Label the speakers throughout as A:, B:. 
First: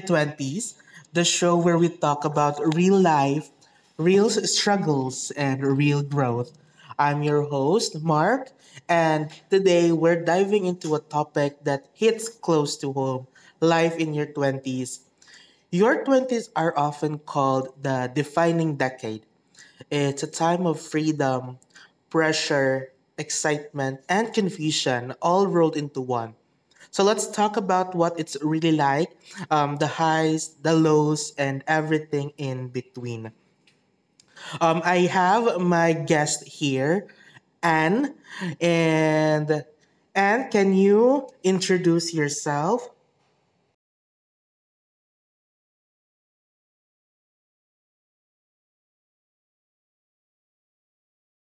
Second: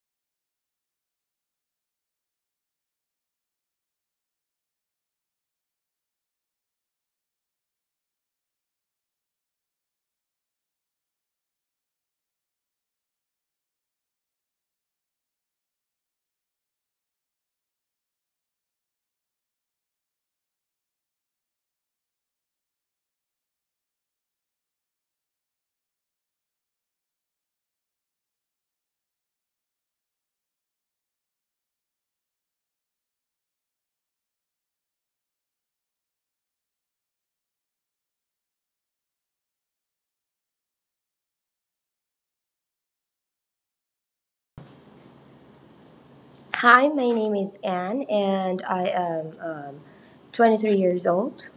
A: 20s, the show where we talk about real life, real struggles, and real growth. I'm your host, Mark, and today we're diving into a topic that hits close to home life in your 20s. Your 20s are often called the defining decade. It's a time of freedom, pressure, excitement, and confusion all rolled into one. So let's talk about what it's really like, the highs, the lows, and everything in between. I have my guest here, Anne, and Anne, can you introduce yourself?
B: Hi, my name is Anne, and I am 23 years old.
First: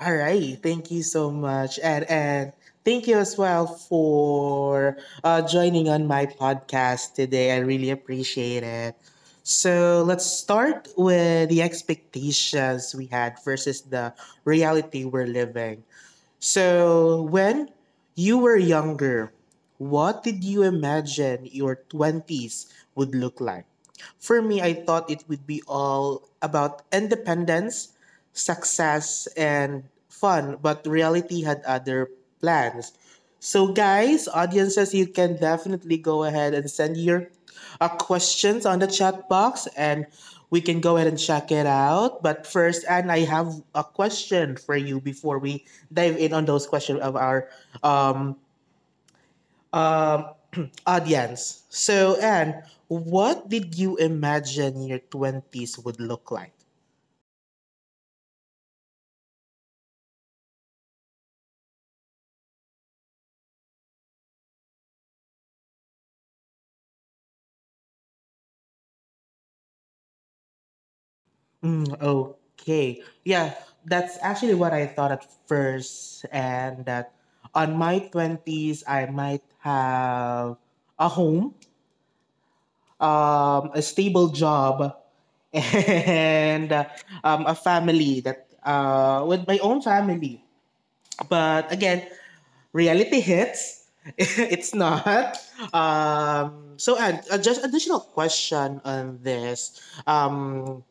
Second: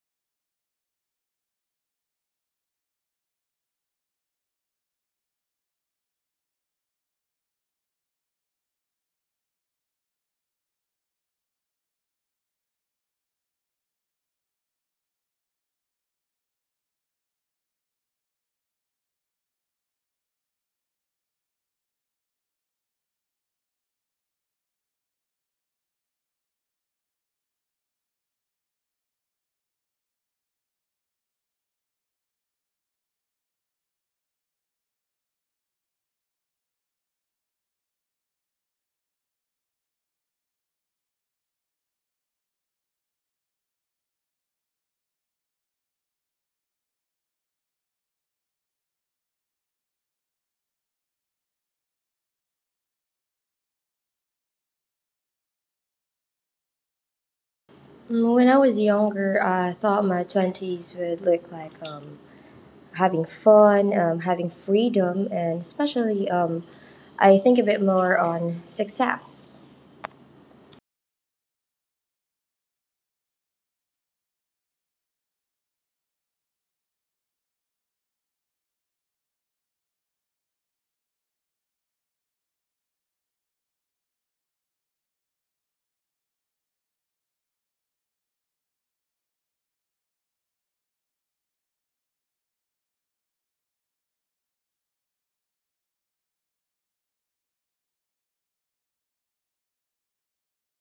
A: All right, thank you so much. And thank you as well for joining on my podcast today. I really appreciate it. So let's start with the expectations we had versus the reality we're living. So, when you were younger, what did you imagine your 20s would look like? For me, I thought it would be all about independence, success, and fun, but reality had other plans. So, guys, audiences, you can definitely go ahead and send your questions on the chat box and we can go ahead and check it out. But first, Anne, I have a question for you before we dive in on those questions of our um, um audience. So, Anne, what did you imagine your 20s would look like?
B: When I was younger, I thought my 20s would look like having fun, having freedom, and especially I think a bit more on success.
A: Mm, okay. Yeah, that's actually what I thought at first, and that on my 20s, I might have a home, a stable job, and a family that with my own family. But again, reality hits. It's not. So, and just additional question on this. Um,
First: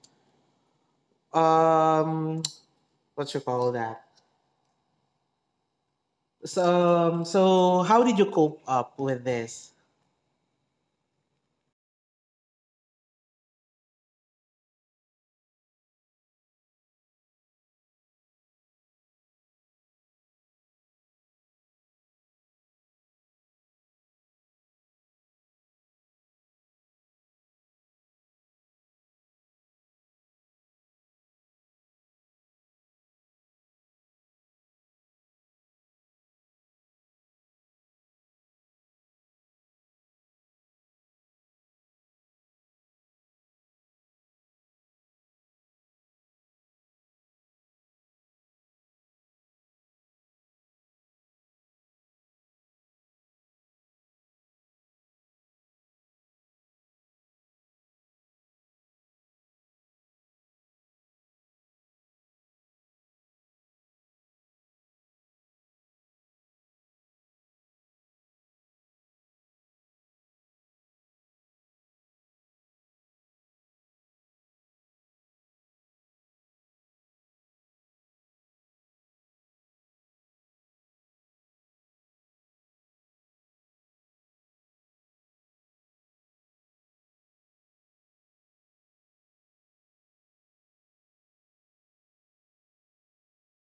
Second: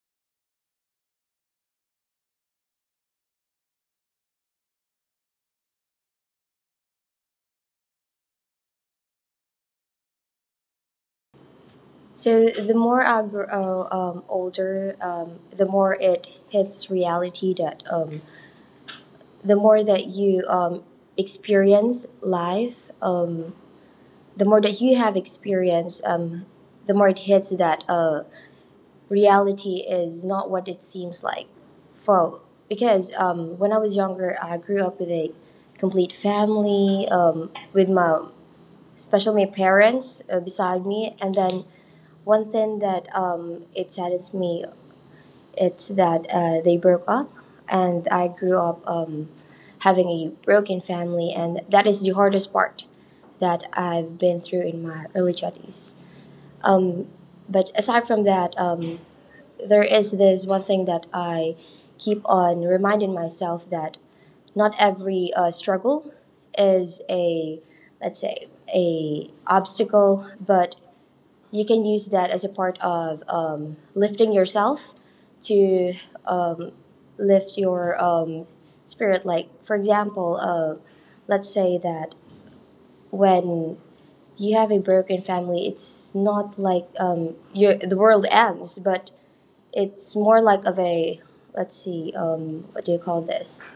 A: um, what you call that? So, how did you cope up with this?
B: So the more I grow older, the more it hits reality that the more that you experience life. The more that you have experience, the more it hits that reality is not what it seems like. For because when I was younger, I grew up with a complete family, with my especially my parents beside me, and then one thing that it saddens me it's that they broke up, and I grew up having a broken family, and that is the hardest part that I've been through in my early 20s. Um, but aside from that, there is this one thing that I keep on reminding myself that not every struggle is a, let's say, a obstacle, but you can use that as a part of lifting yourself to um, lift your spirit. Like, for example, let's say that when you have a broken family, it's not like your the world ends, but it's more like of a let's see, what do you call this?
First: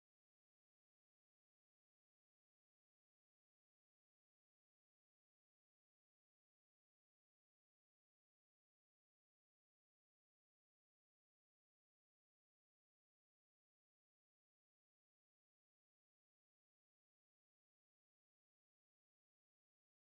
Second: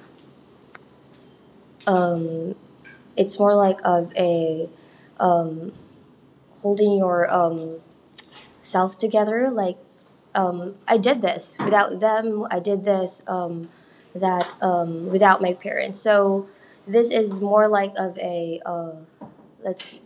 B: Um, it's more like of a um, holding your self together. Like I did this without them. I did this that without my parents. So this is more like of a let's. See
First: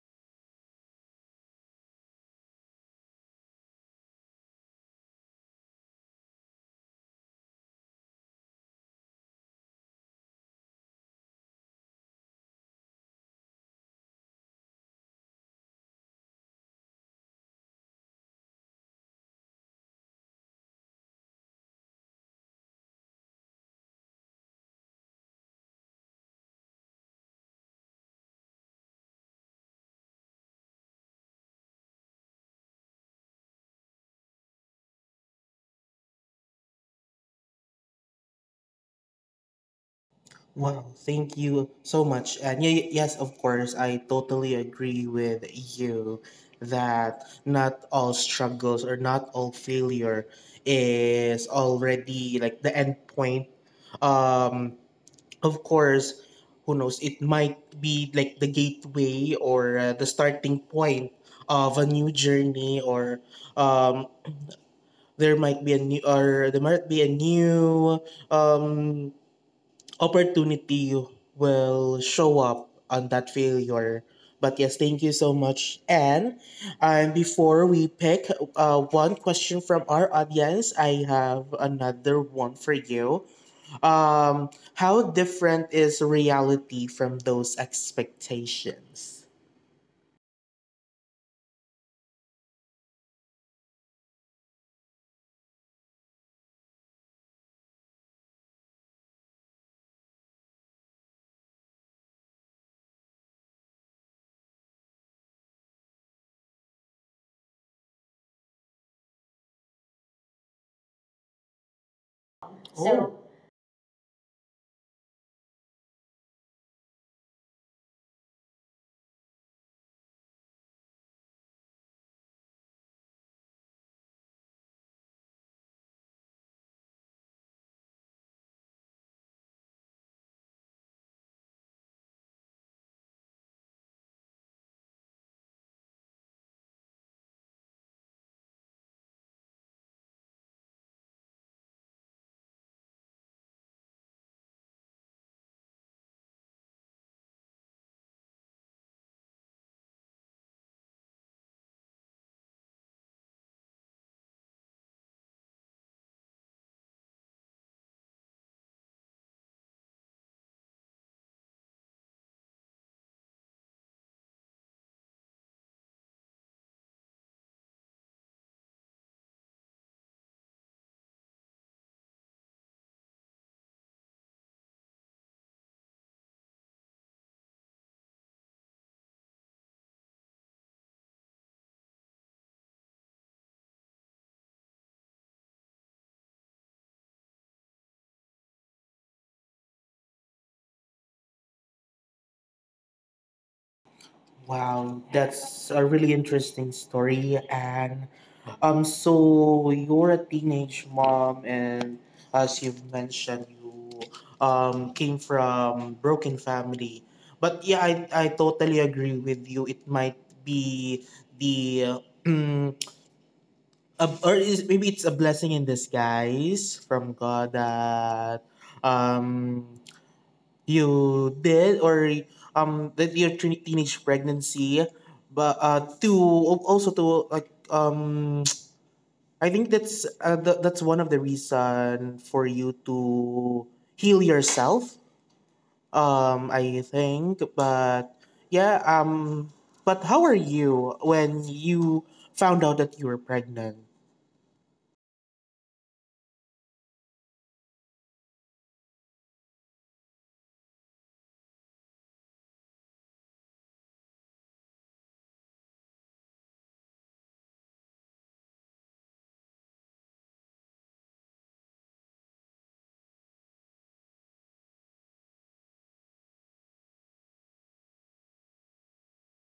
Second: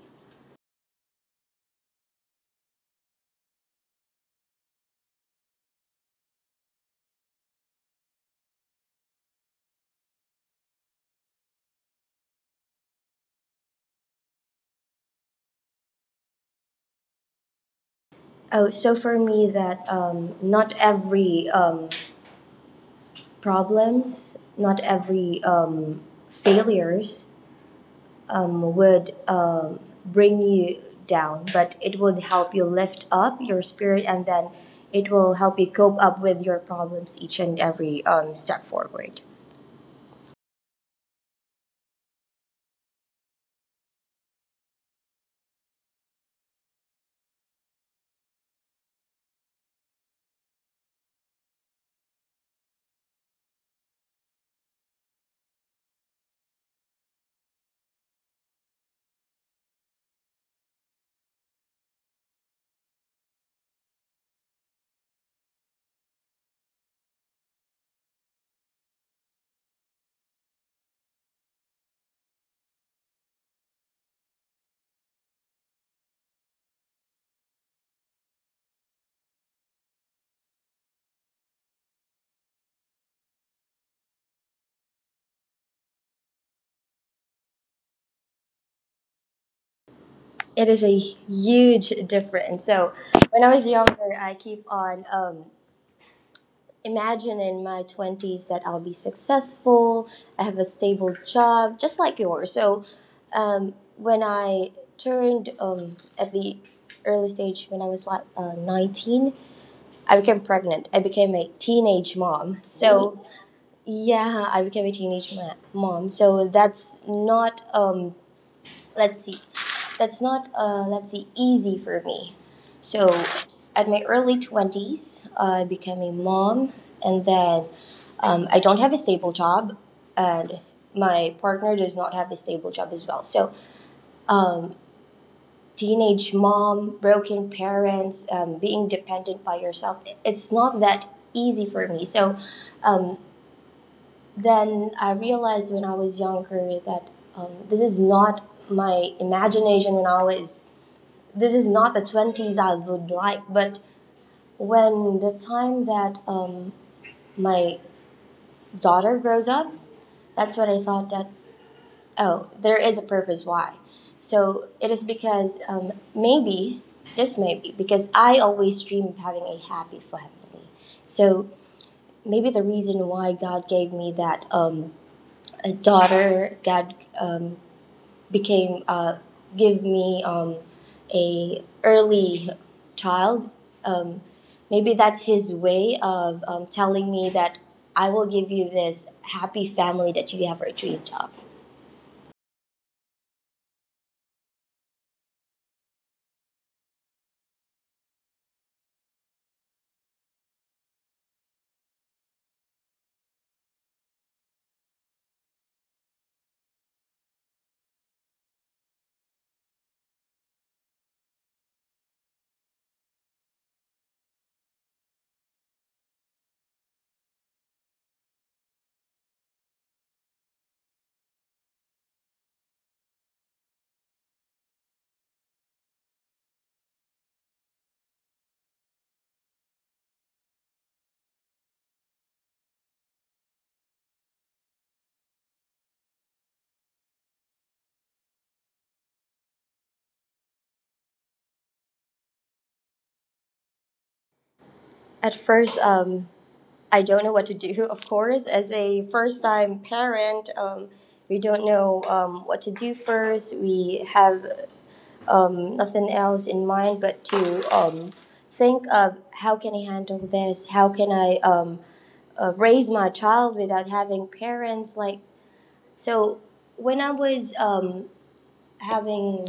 B: Oh, so for me, that not every problems, not every failures would bring you down, but it would help you lift up your spirit and then it will help you cope up with your problems each and every step forward.
A: Wow, thank you so much. Yes, of course, I totally agree with you that not all struggles or not all failure is already like the end point. Um, of course, who knows, it might be like the gateway or the starting point of a new journey or um, there might be a new or there might be a new um opportunity will show up on that failure. But yes, thank you so much. And before we pick one question from our audience, I have another one for you. How different is reality from those expectations?
B: It is a huge difference. So when I was younger, I keep on imagine in my 20s that I'll be successful, I have a stable job, just like yours. So when I turned at the early stage, when I was like 19, I became pregnant. I became a teenage mom. So yeah, I became a teenage mom. So that's not, let's see, that's not let's say easy for me. So at my early 20s, I became a mom, and then I don't have a stable job, and my partner does not have a stable job as well. So um, teenage mom, broken parents, being dependent by yourself, it's not that easy for me. So um, then I realized when I was younger that this is not my imagination when I was this is not the 20s I would like, but when the time that my daughter grows up, that's when I thought that, oh, there is a purpose why. So it is because maybe, just maybe, because I always dream of having a happy family. So maybe the reason why God gave me that a daughter, God um, became give me a early child. Um, Maybe that's his way of telling me that I will give you this happy family that you ever dreamed of.
A: Wow, that's a really interesting story. And So you're a teenage mom, and as you've mentioned, you came from broken family. But yeah, I totally agree with you. It might be the a- or is maybe it's a blessing in disguise from God that um you did, or that your teenage pregnancy, but to also to like I think that's that's one of the reason for you to heal yourself. I think but yeah But how are you when you found out that you were pregnant?
B: At first, I don't know what to do. Of course, as a first-time parent, we don't know what to do first. We have nothing else in mind but to think of how can I handle this? How can I raise my child without having parents? Like so, when I was having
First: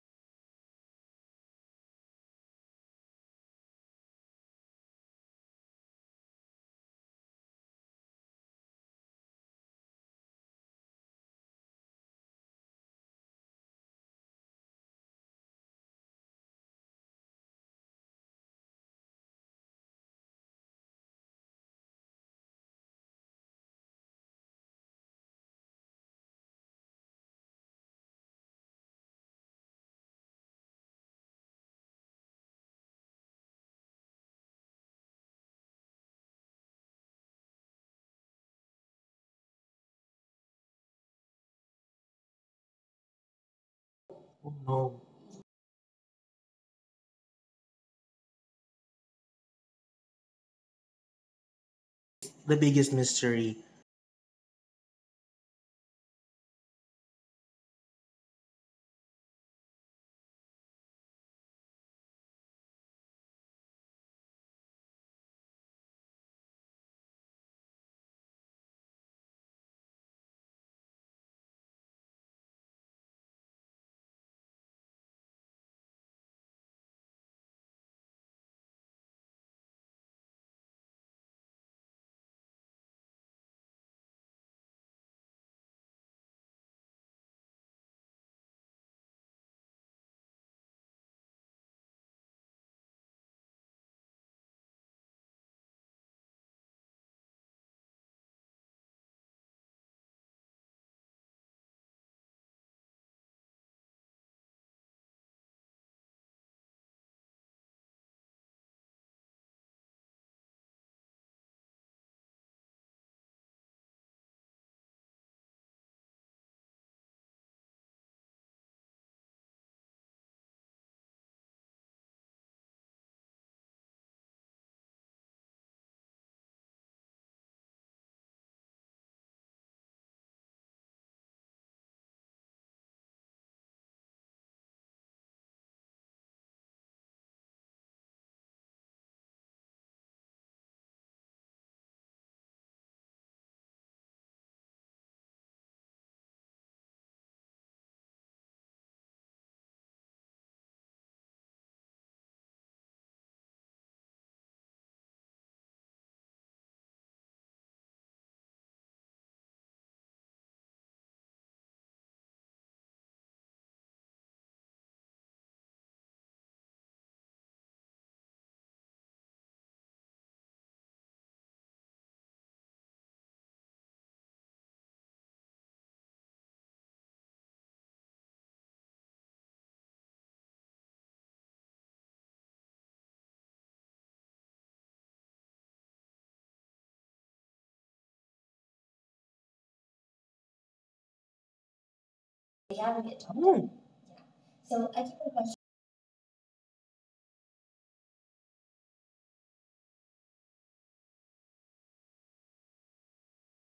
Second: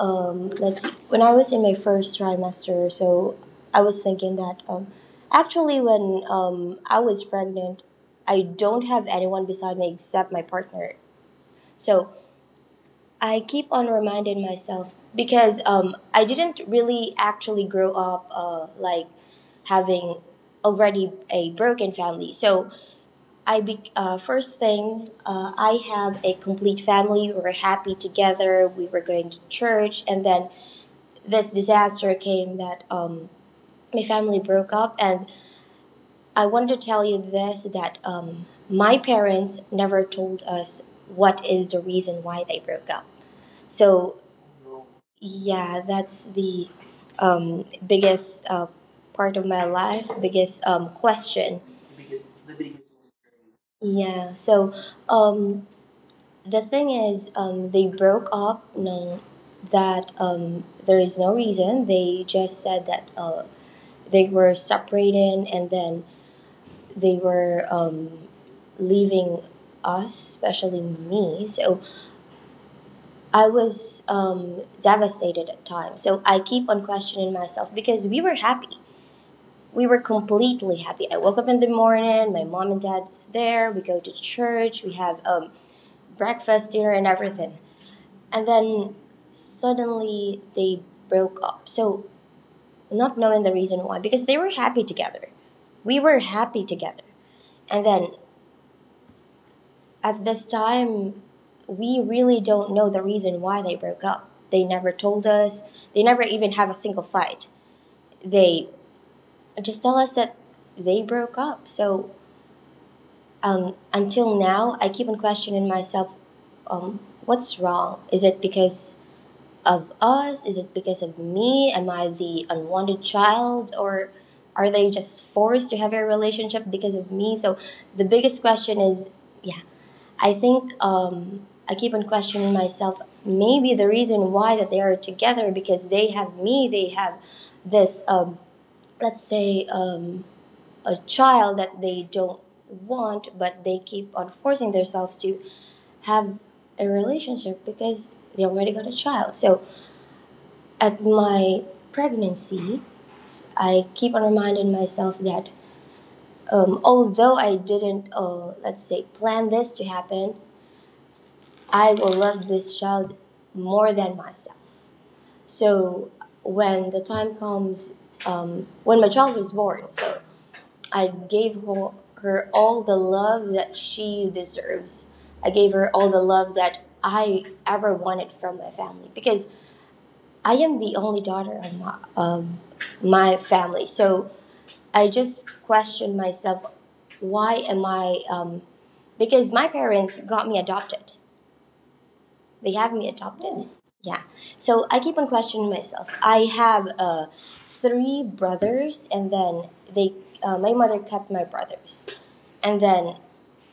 B: let's see, when I was in my first trimester, so I was thinking that actually when I was pregnant, I don't have anyone beside me except my partner. So I keep on reminding myself because I didn't really actually grow up like having already a broken family. So I be first things I have a complete family. We were happy together. We were going to church, and then this disaster came that my family broke up. And I wanted to tell you this that my parents never told us what is the reason why they broke up. So
A: No.
B: yeah, that's the biggest part of my life, biggest question.
A: The biggest mystery.
B: Yeah, so um, the thing is, they broke up. No, that there is no reason. They just said that they were separated, and then they were leaving us, especially me. So I was devastated at times. So I keep on questioning myself because we were completely happy. I woke up in the morning, my mom and dad was there, we go to church, we have breakfast, dinner, and everything. And then suddenly they broke up. So, not knowing the reason why, because they were happy together. We were happy together. And then at this time, we really don't know the reason why they broke up. They never told us, they never even have a single fight. They just tell us that they broke up. So, until now, I keep on questioning myself um, what's wrong? Is it because of us? Is it because of me? Am I the unwanted child? Or are they just forced to have a relationship because of me? So the biggest question is yeah, I think I keep on questioning myself. Maybe the reason why that they are together because they have me, they have this, let's say, a child that they don't want, but they keep on forcing themselves to have a relationship because they already got a child. So at my pregnancy, I keep on reminding myself that although I didn't, let's say, plan this to happen, I will love this child more than myself. So when the time comes, when my child was born, so I gave her, her all the love that she deserves. I gave her all the love that I ever wanted from my family because I am the only daughter of my family. So I just questioned myself why am I, because my parents got me adopted. They have me adopted. Yeah. So I keep on questioning myself. I have three brothers, and then they, my mother cut my brothers, and then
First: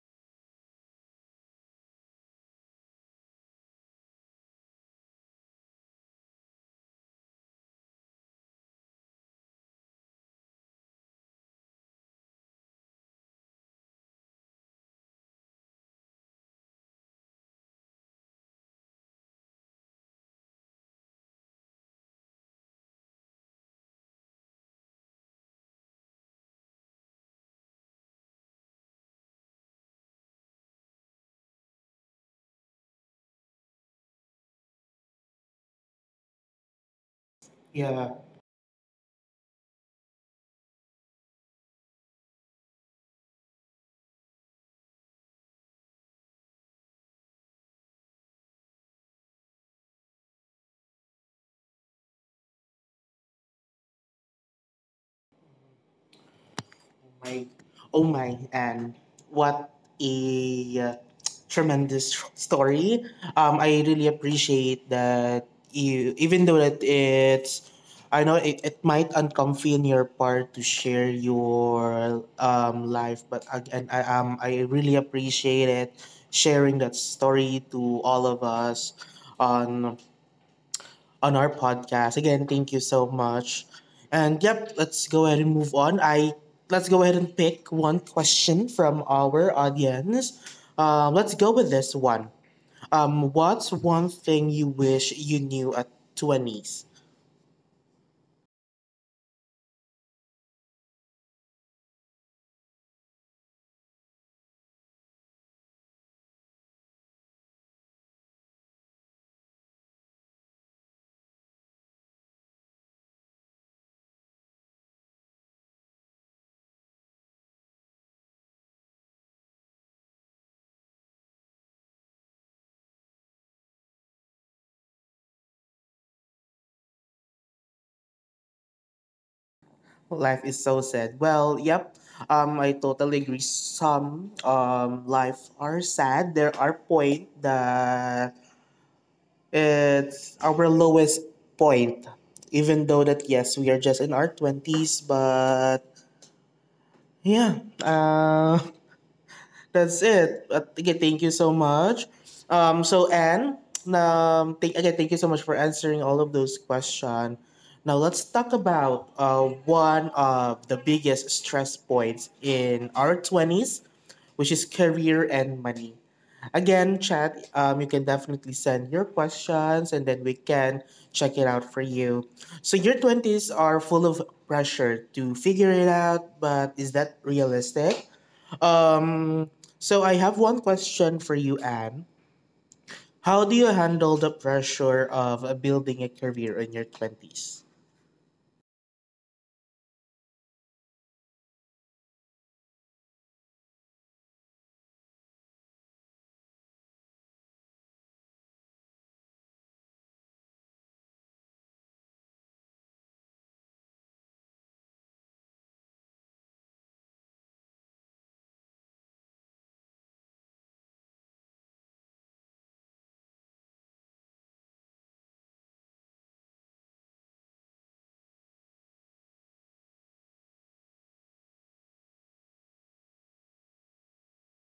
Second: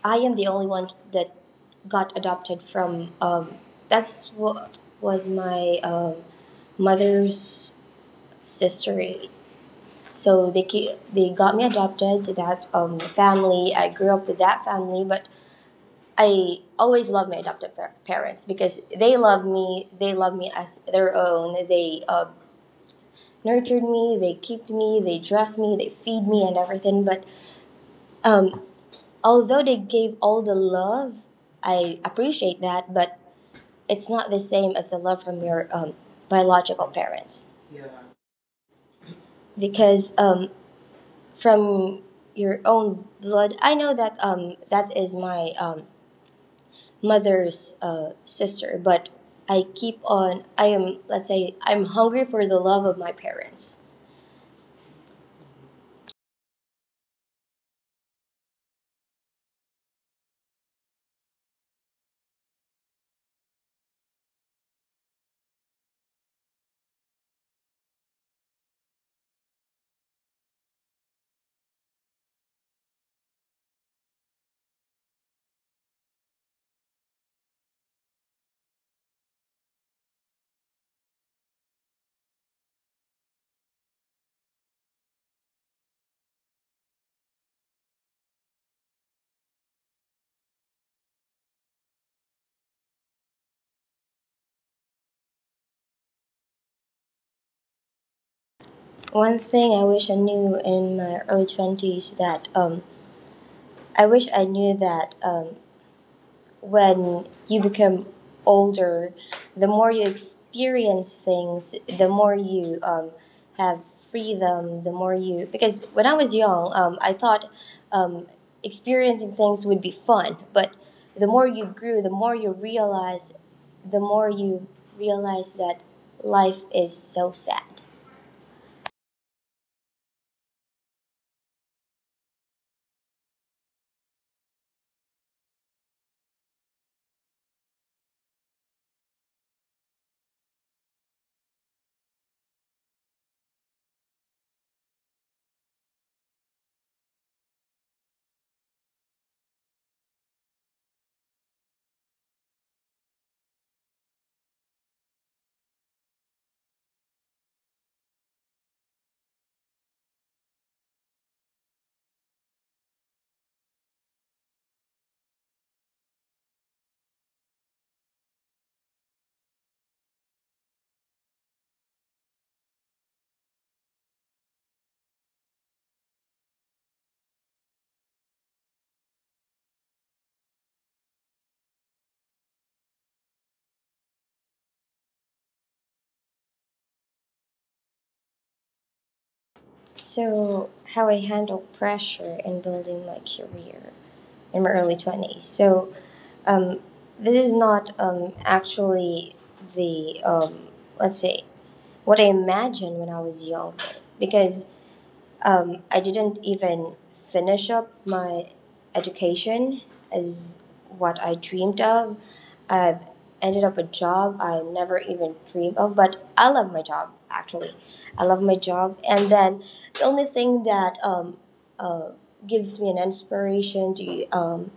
B: I am the only one that got adopted from. That's what was my mother's sister. So they got me adopted to that family. I grew up with that family, but I always love my adopted parents because they love me. They love me as their own. They nurtured me. They kept me. They dressed me. They feed me and everything. But um, although they gave all the love, I appreciate that, but it's not the same as the love from your biological parents
A: Yeah.
B: because from your own blood I know that that is my mother's sister but I keep on I am let's say I'm hungry for the love of my parents.
A: My, oh my, and what a uh, tremendous story. I really appreciate that you, even though that it's, I know it, it might uncomfy in your part to share your life, but again, I really appreciate it sharing that story to all of us on on our podcast. Again, thank you so much. And yep, let's go ahead and move on. I Let's go ahead and pick one question from our audience. Let's go with this one. What's one thing you wish you knew at twenties?
B: One thing I wish I knew in my early 20s that I wish I knew that when you become older, the more you experience things, the more you have freedom, the more you. Because when I was young, I thought um, experiencing things would be fun, but the more you grew, the more you realize that life is so sad.
A: Life is so sad. Well, yep. I totally agree. Some life are sad. There are point that it's our lowest point, even though that yes, we are just in our twenties, but yeah, that's it. But again, thank you so much. So Anne, thank you so much for answering all of those questions. Now let's talk about one of the biggest stress points in our twenties, which is career and money. Again, chat, you can definitely send your questions and then we can check it out for you. So, your 20s are full of pressure to figure it out, but is that realistic? Um, I have one question for you, Anne. How do you handle the pressure of building a career in your 20s?
B: So, how I handle pressure in building my career in my early 20s. So, um, this is not actually the, um, let's say, what I imagined when I was younger. Because I didn't even finish up my education as what I dreamed of. I ended up a job I never even dreamed of, but I love my job actually. I love my job, and then the only thing that uh, gives me an inspiration to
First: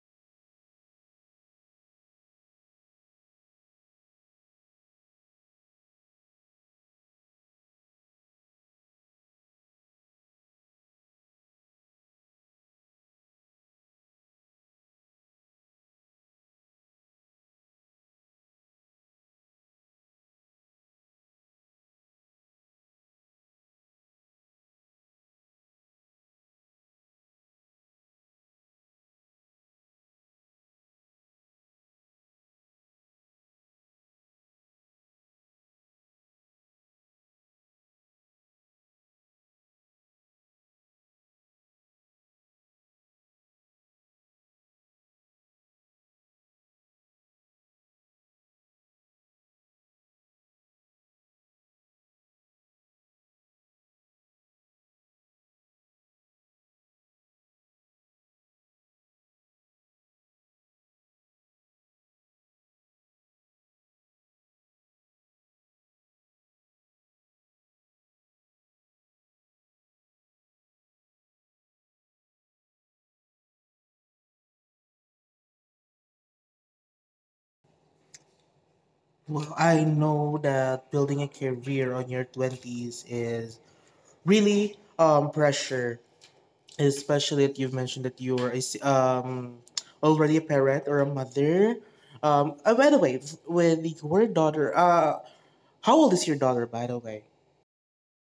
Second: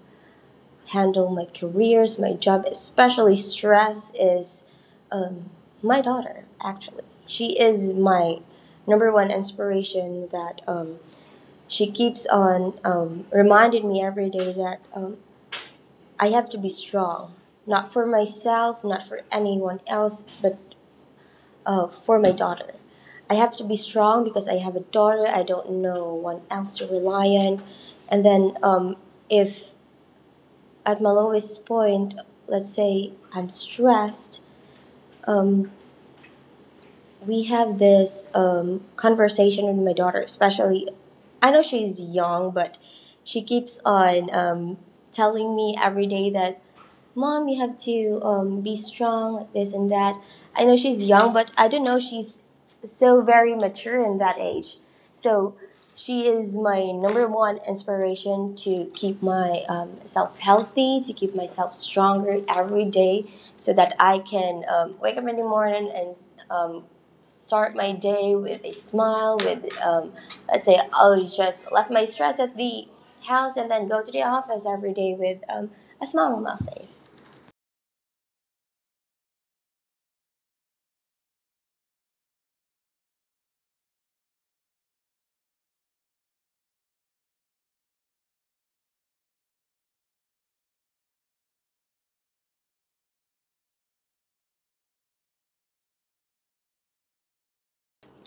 B: handle my careers, my job, especially stress, is um, my daughter. Actually, she is my number one inspiration that she keeps on reminding me every day that I have to be strong, not for myself, not for anyone else, but for my daughter. I have to be strong because I have a daughter. I don't know one else to rely on. And then, if at my lowest point, let's say I'm stressed, um, we have this conversation with my daughter, especially. I know she's young, but she keeps on telling me every day that mom, you have to be strong, this and that. I know she's young, but I don't know, she's so very mature in that age. So she is my number one inspiration to keep my self healthy, to keep myself stronger every day, so that I can wake up in the morning and um, start my day with a smile, with let's say I'll just left my stress at the house and then go to the office every day with a smile on my face.
A: Well, I know that building a career on your 20s is really pressure, especially that you've mentioned that you are already a parent or a mother. By the way, with the word daughter, how old is your daughter, by the way?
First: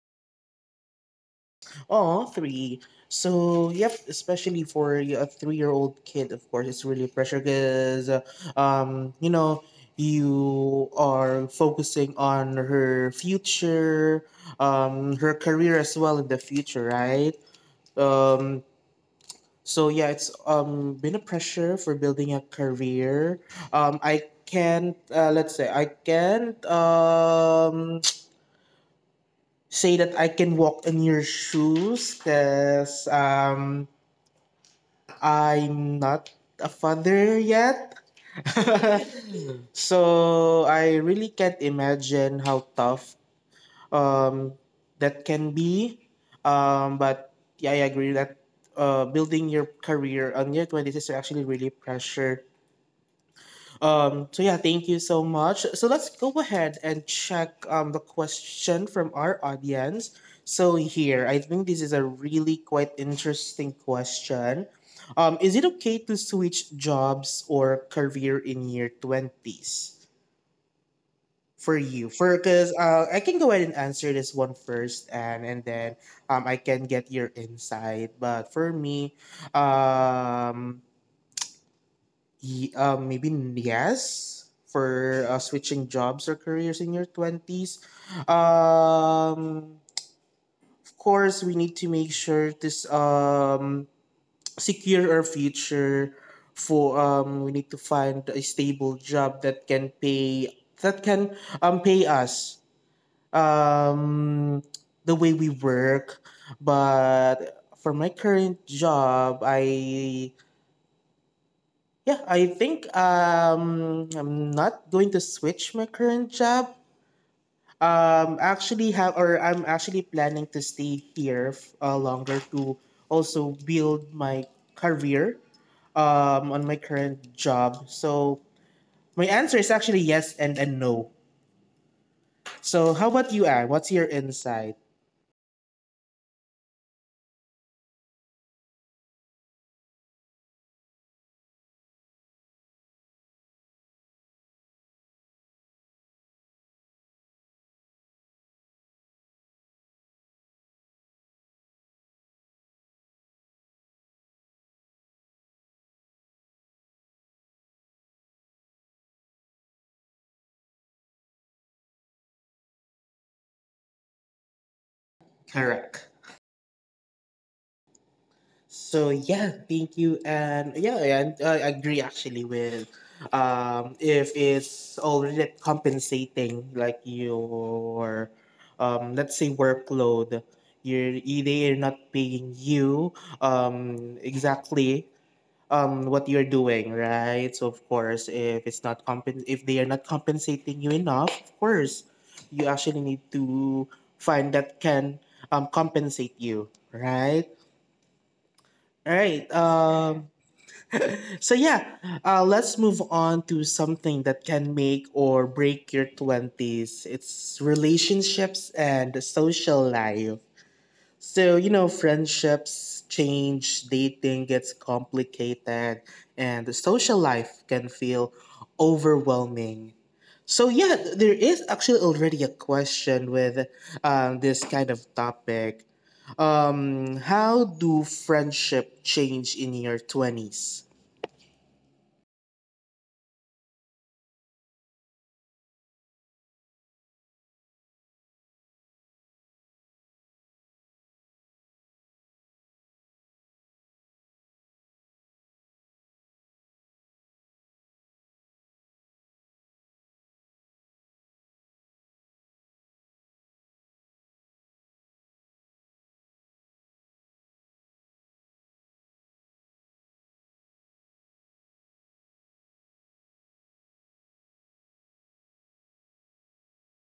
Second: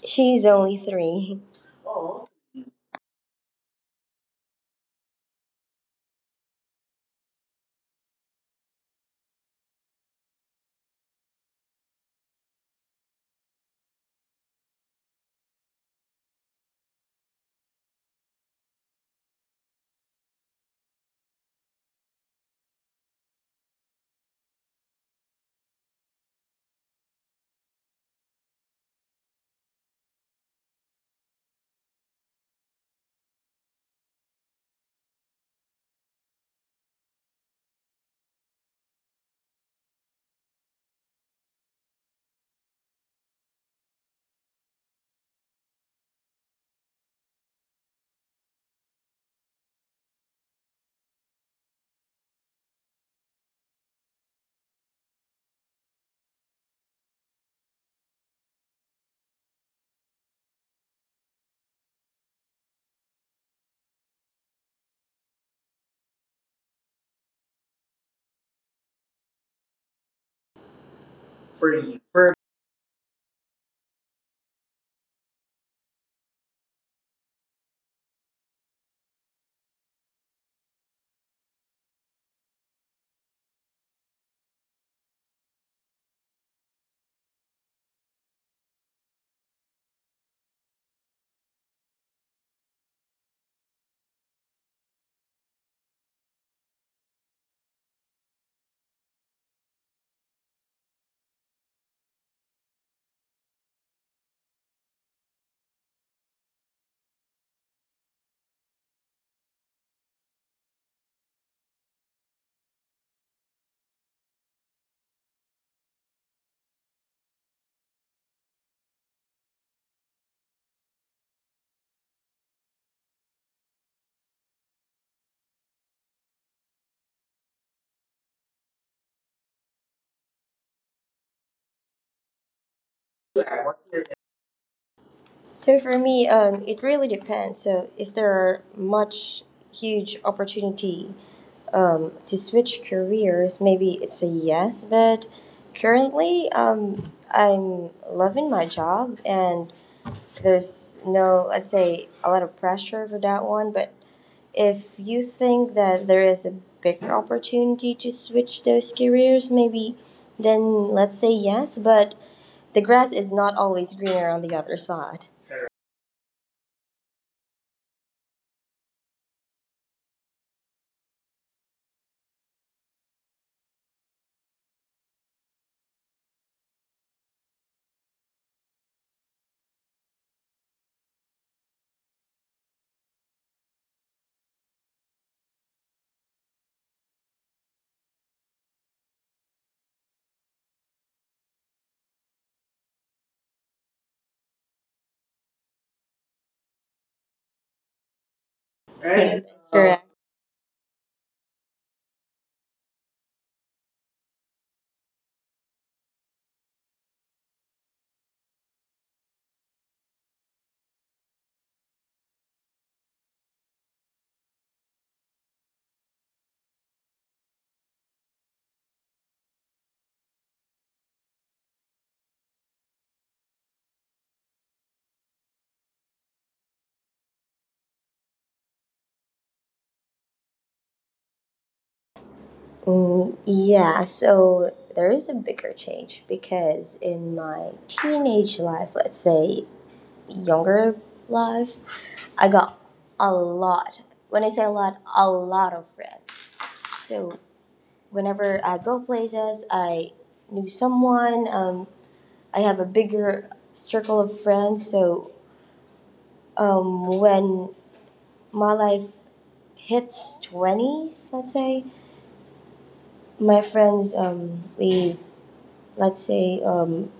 B: She's only three.
A: Oh, three. So, yep, especially for a three-year-old kid, of course, it's really pressure because, you know, you are focusing on her future, her career as well in the future, right? Um, So yeah, it's been a pressure for building a career. I can't let's say I can't say that I can walk in your shoes because I'm not a father yet. So I really can't imagine how tough um that can be. But yeah, I agree that building your career on your 20s is actually really pressure. So yeah, thank you so much. So let's go ahead and check the question from our audience. So here, I think this is a really quite interesting question. Is it okay to switch jobs or career in your twenties for you? For, because I can go ahead and answer this one first, and then I can get your insight. But for me, um, yes for switching jobs or careers in your 20s. um of course we need to make sure this secure our future, for we need to find a stable job that can pay, that can pay us um the way we work. But for my current job, I yeah, I think I'm not going to switch my current job. Actually have or I'm actually planning to stay here longer to also build my career on my current job. So my answer is actually yes and no. So how about you, Anne? What's your insight?
B: So for me, it really depends. So if there are much huge opportunity to switch careers, maybe it's a yes. But currently, I'm loving my job, and there's no, let's say, a lot of pressure for that one. But if you think that there is a bigger opportunity to switch those careers, maybe then let's say yes, but the grass is not always greener on the other side.
A: Correct. So yeah, thank you, and yeah, and I agree actually with if it's already compensating like your let's say workload, you're they are not paying you exactly what you're doing right. So of course, if it's not compen if they are not compensating you enough, of course, you actually need to find that can compensate you right. All
B: Yeah,
A: right.
B: that's correct.
A: So yeah, let's move on to something that can make or break your twenties. It's relationships and social life. So you know, friendships change, dating gets complicated, and the social life can feel overwhelming. So yeah, there is actually already a question with this kind of topic. How do friendship change in your twenties?
B: Mm, yeah, so there is a bigger change because in my teenage life, let's say younger life, I got a lot. When I say a lot of friends. So whenever I go places, I knew someone. I have a bigger circle of friends. So when my life hits twenties, let's say, my friends, we let's say, um,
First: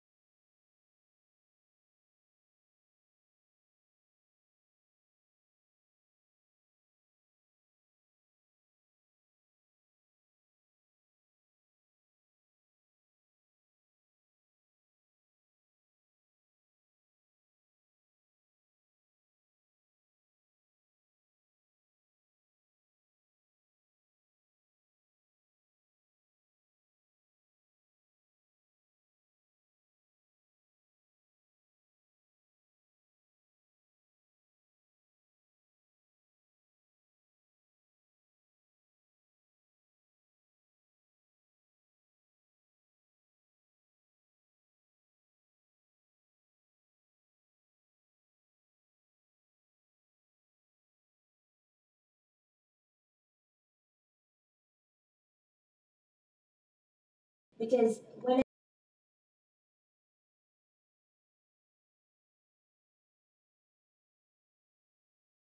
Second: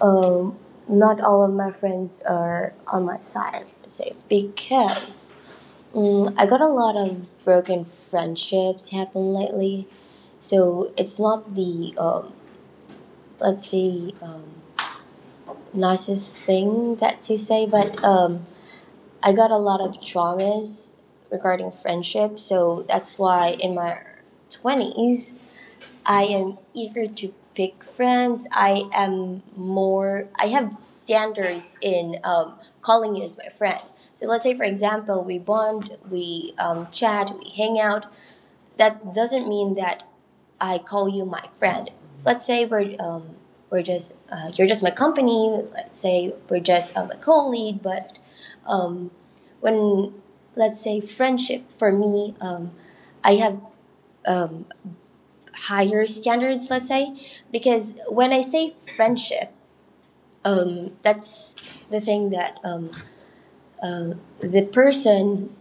B: um, not all of my friends are on my side. Let's say because. Mm, I got a lot of broken friendships happen lately, so it's not the let's say nicest thing that to say, but I got a lot of traumas regarding friendship, so that's why in my 20s, I am eager to pick friends. I am more, I have standards in calling you as my friend. So let's say, for example, we bond, we chat, we hang out. That doesn't mean that I call you my friend. Let's say we're just you're just my company. Let's say we're just a co-lead, but um, when let's say friendship for me, I have um, higher standards. Let's say because when I say friendship, that's the thing that uh, the person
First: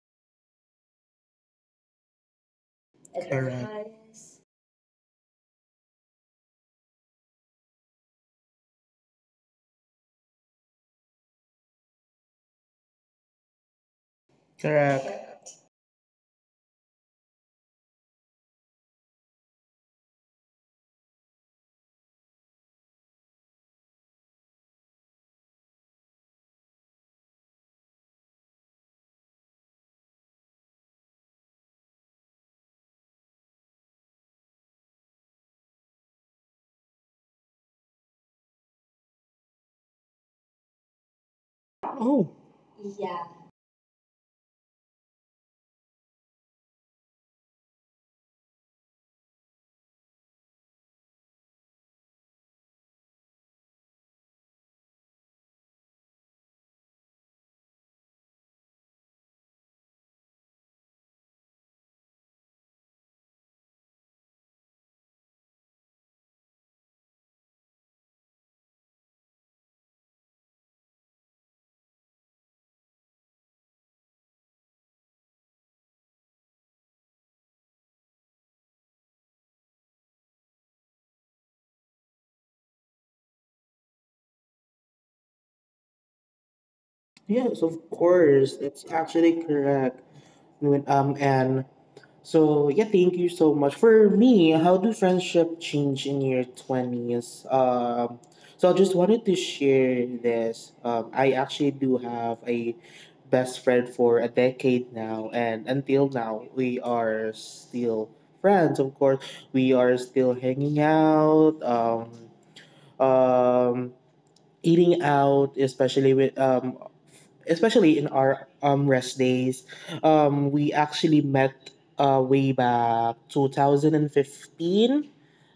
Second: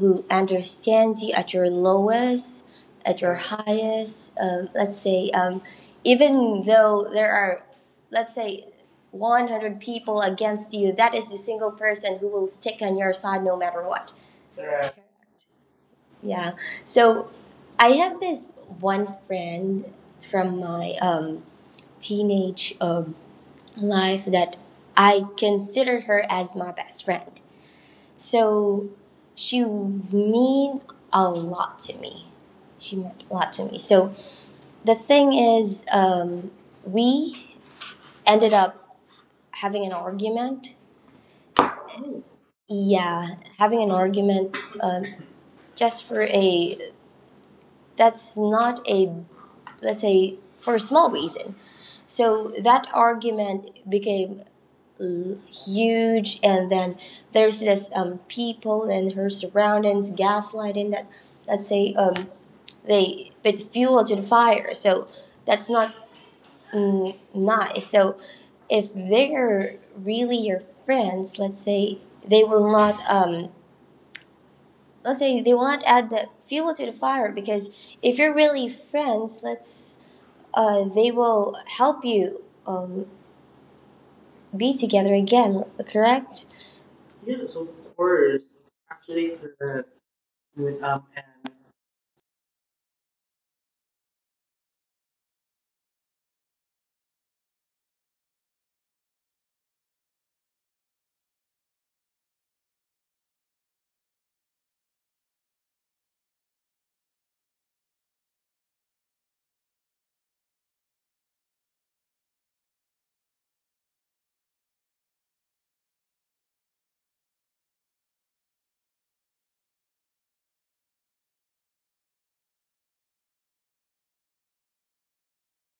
B: who understands you at your lowest, at your
A: Correct.
B: highest. Let's say, even though there are, let's say, 100 people against you, that is the single person who will stick on your side no matter what. Yeah.
A: Correct.
B: Yeah. So I have this one friend from my teenage life that I considered her as my best friend. So she mean a lot to me. She meant a lot to me. So the thing is, we ended up having an argument.
A: Oh
B: Yeah, having an argument just for a that's not a let's say for a small reason. So that argument became huge, and then there's this people and her surroundings gaslighting that let's say they put fuel to the fire. So that's not, mm, nice. So if they're really your friends, let's say they will not let's say they will not add the fuel to the fire, because if you're really friends, let's they will help you be together again, correct.
A: yes, of course. It's actually correct. When, and So yeah, thank you so much. For me, how do friendship change in your twenties? So I just wanted to share this. I actually do have a best friend for a decade now, and until now, we are still friends. Of course, we are still hanging out. Um, eating out, especially with especially in our rest days, we actually met way back 2015.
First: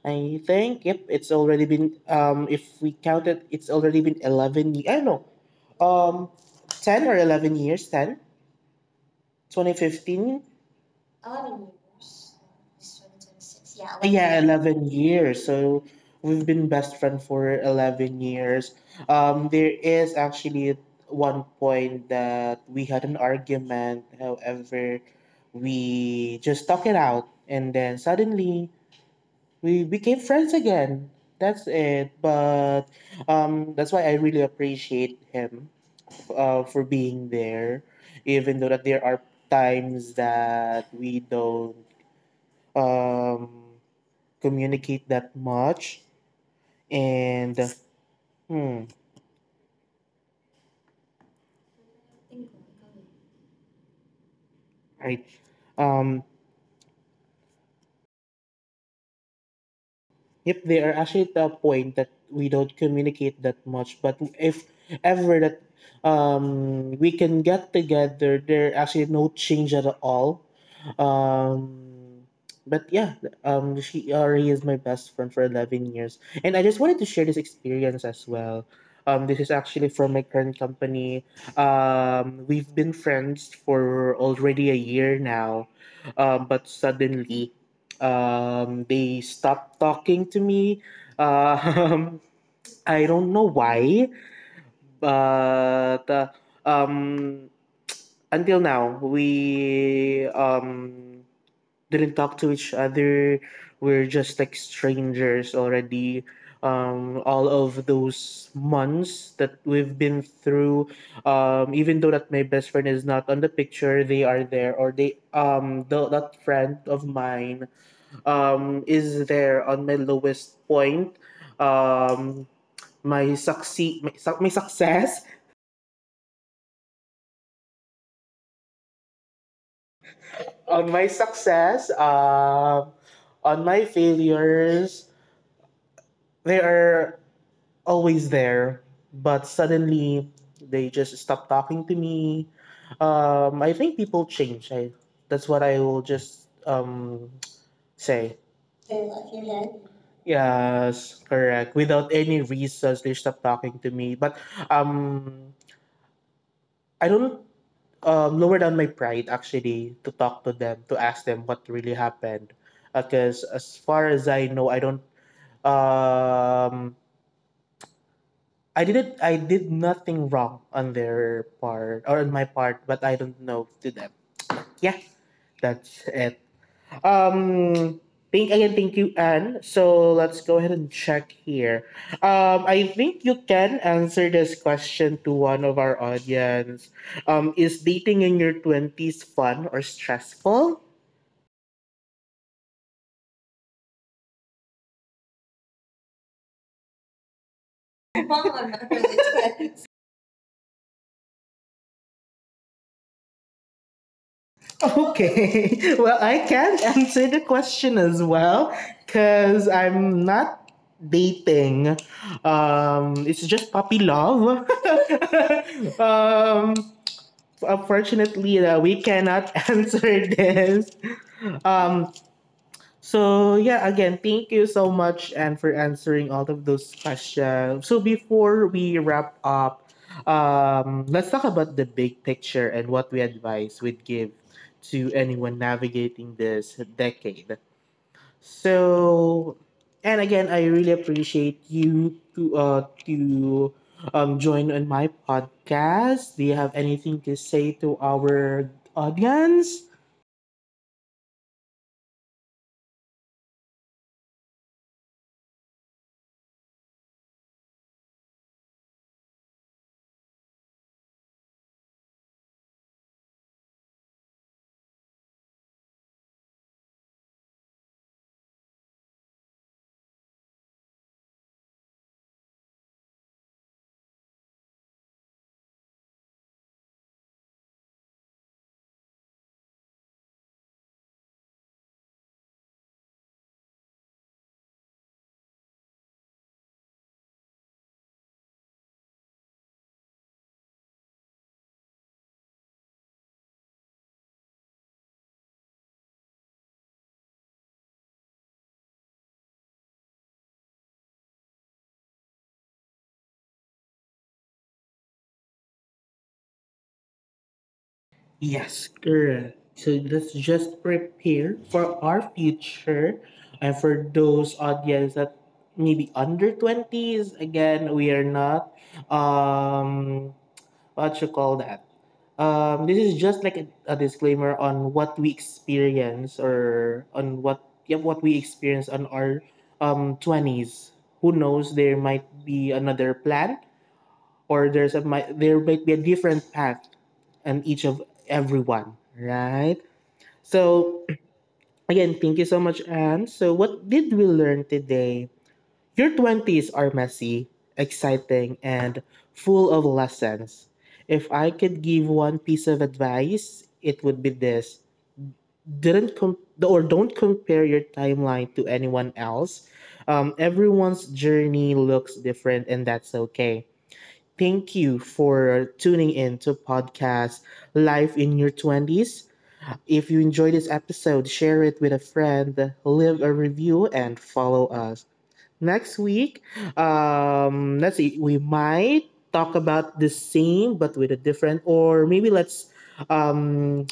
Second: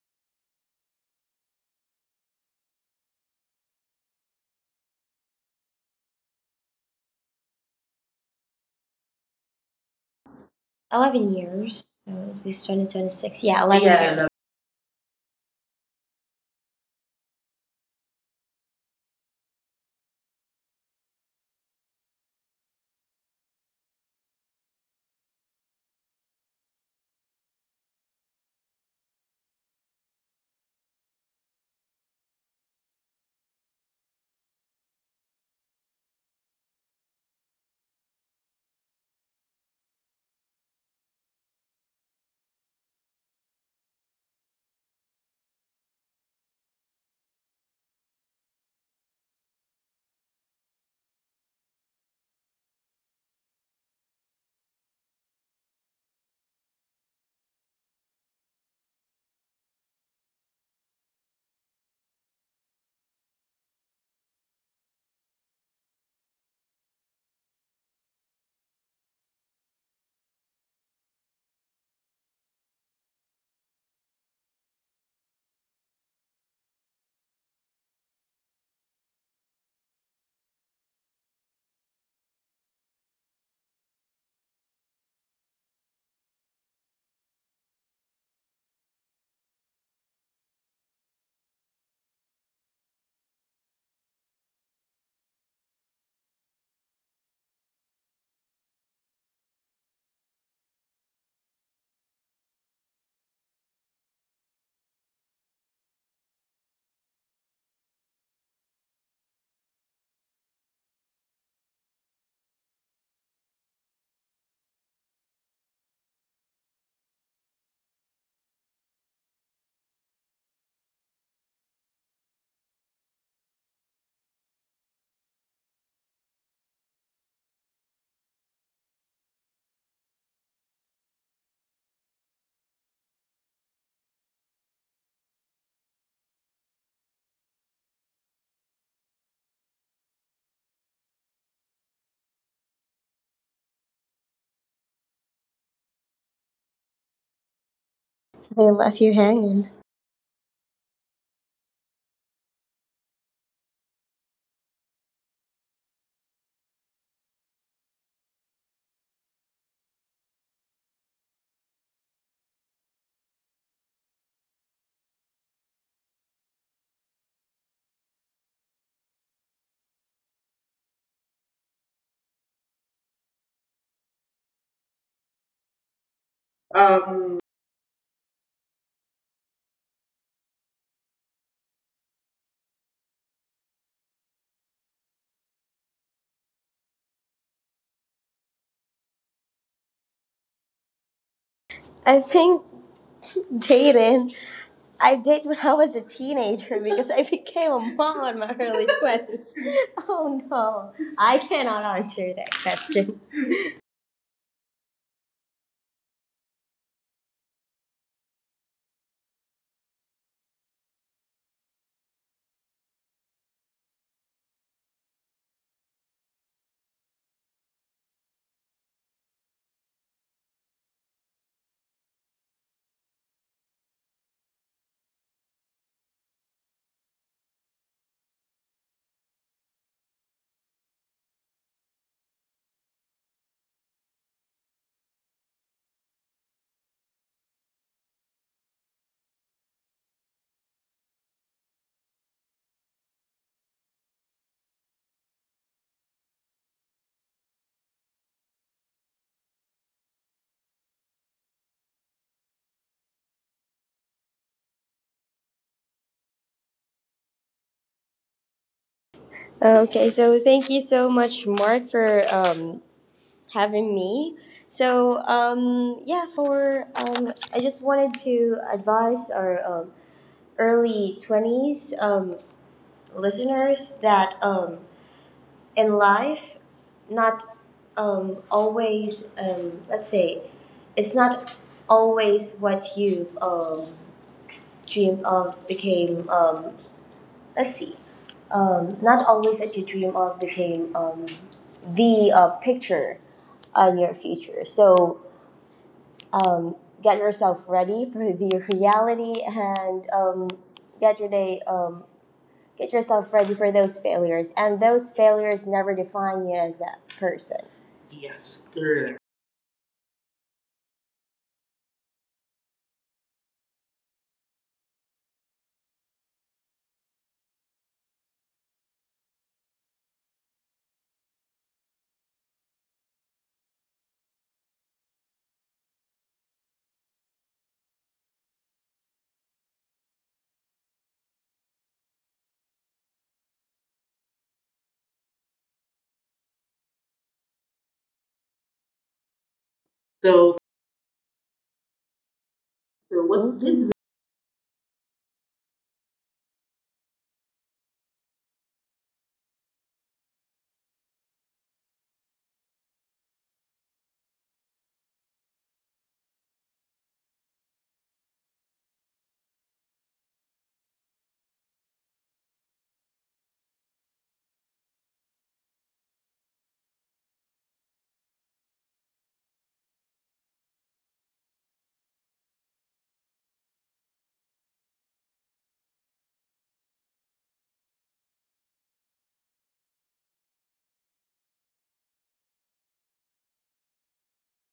A: I think yep, it's already been if we counted, it's already been 11. I don't know, um, 10 or 11 years. 10, 2015.
B: 11 years. So at least 2026. Yeah, 11 years.
A: Yeah, 11 years. So we've been best friend for 11 years. There is actually one point that we had an argument. However, we just talked it out and then suddenly we became friends again. That's it. But that's why I really appreciate him for being there, even though that there are times that we don't um, communicate that much. And hmm, right. Yep, they are actually at a point that we don't communicate that much. But if ever that we can get together, there actually no change at all. Um, but yeah, she already is my best friend for 11 years, and I just wanted to share this experience as well. This is actually from my current company. We've been friends for already a year now, but suddenly they stopped talking to me. Um, I don't know why, but um, until now, we didn't talk to each other. We're just like strangers already. All of those months that we've been through, even though that my best friend is not on the picture, they are there, or that friend of mine is there on my lowest point. Um, my success, on my success, on my failures, they are always there. But suddenly, they just stop talking to me. I think people change. That's what I will just say.
B: They left you hanging.
A: Yes, correct. Without any reasons, they stop talking to me. But um, I don't lower down my pride actually to talk to them to ask them what really happened, because as far as I know, um I did nothing wrong on their part or on my part, but I don't know to them. Yeah, that's it. um thank you Anne. So let's go ahead and check here. I think you can answer this question to one of our audience. Is dating in your 20s fun or stressful?
B: I think dating. I did when I was a teenager because I became a mom in my early 20s. Oh no, I cannot answer that question.
A: Okay. Well, I can't answer the question as well because I'm not dating. It's just puppy love. um, Unfortunately, we cannot answer this. Um, so yeah, again, thank you so much and for answering all of those questions. So before we wrap up, let's talk about the big picture and what we advise we'd give to anyone navigating this decade. So, and again, I really appreciate you to join on my podcast. Do you have anything to say to our audience?
B: Okay, so thank you so much, Mark, for having me. So yeah, for I just wanted to advise our early 20s listeners that in life not always let's say it's not always what you've dreamed of became let's see not always that you dream of became the picture on your future. So um, get yourself ready for the reality and get your day um, get yourself ready for those failures, and those failures never define you as that person.
A: Yes, correct. So let's just prepare for our future. And for those audience that maybe under 20s, again, we are not, um, what you call that? This is just like a disclaimer on what we experience or on what, yeah, what we experience on our 20s. Who knows, there might be another plan or there might be a different path on each of everyone, right? So again, thank you so much, Anne. So what did we learn today? Your twenties are messy, exciting, and full of lessons. If I could give one piece of advice, it would be this: didn't com- or don't compare your timeline to anyone else. Everyone's journey looks different, and that's okay. Thank you for tuning in to podcast Life in Your 20s. If you enjoyed this episode, share it with a friend, leave a review, and follow us. Next week, let's see, we might talk about the same but with a different, or maybe let's um,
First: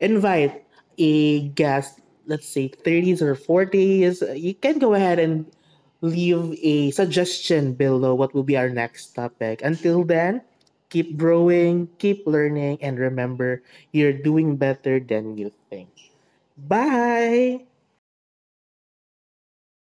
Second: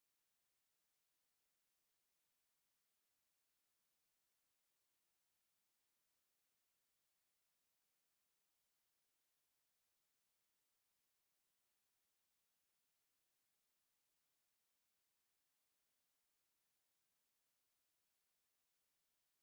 A: invite a guest, let's say 30s or 40s, you can go ahead and leave a suggestion below what will be our next topic. Until then, keep growing, keep learning, and remember, you're doing better than you think. Bye!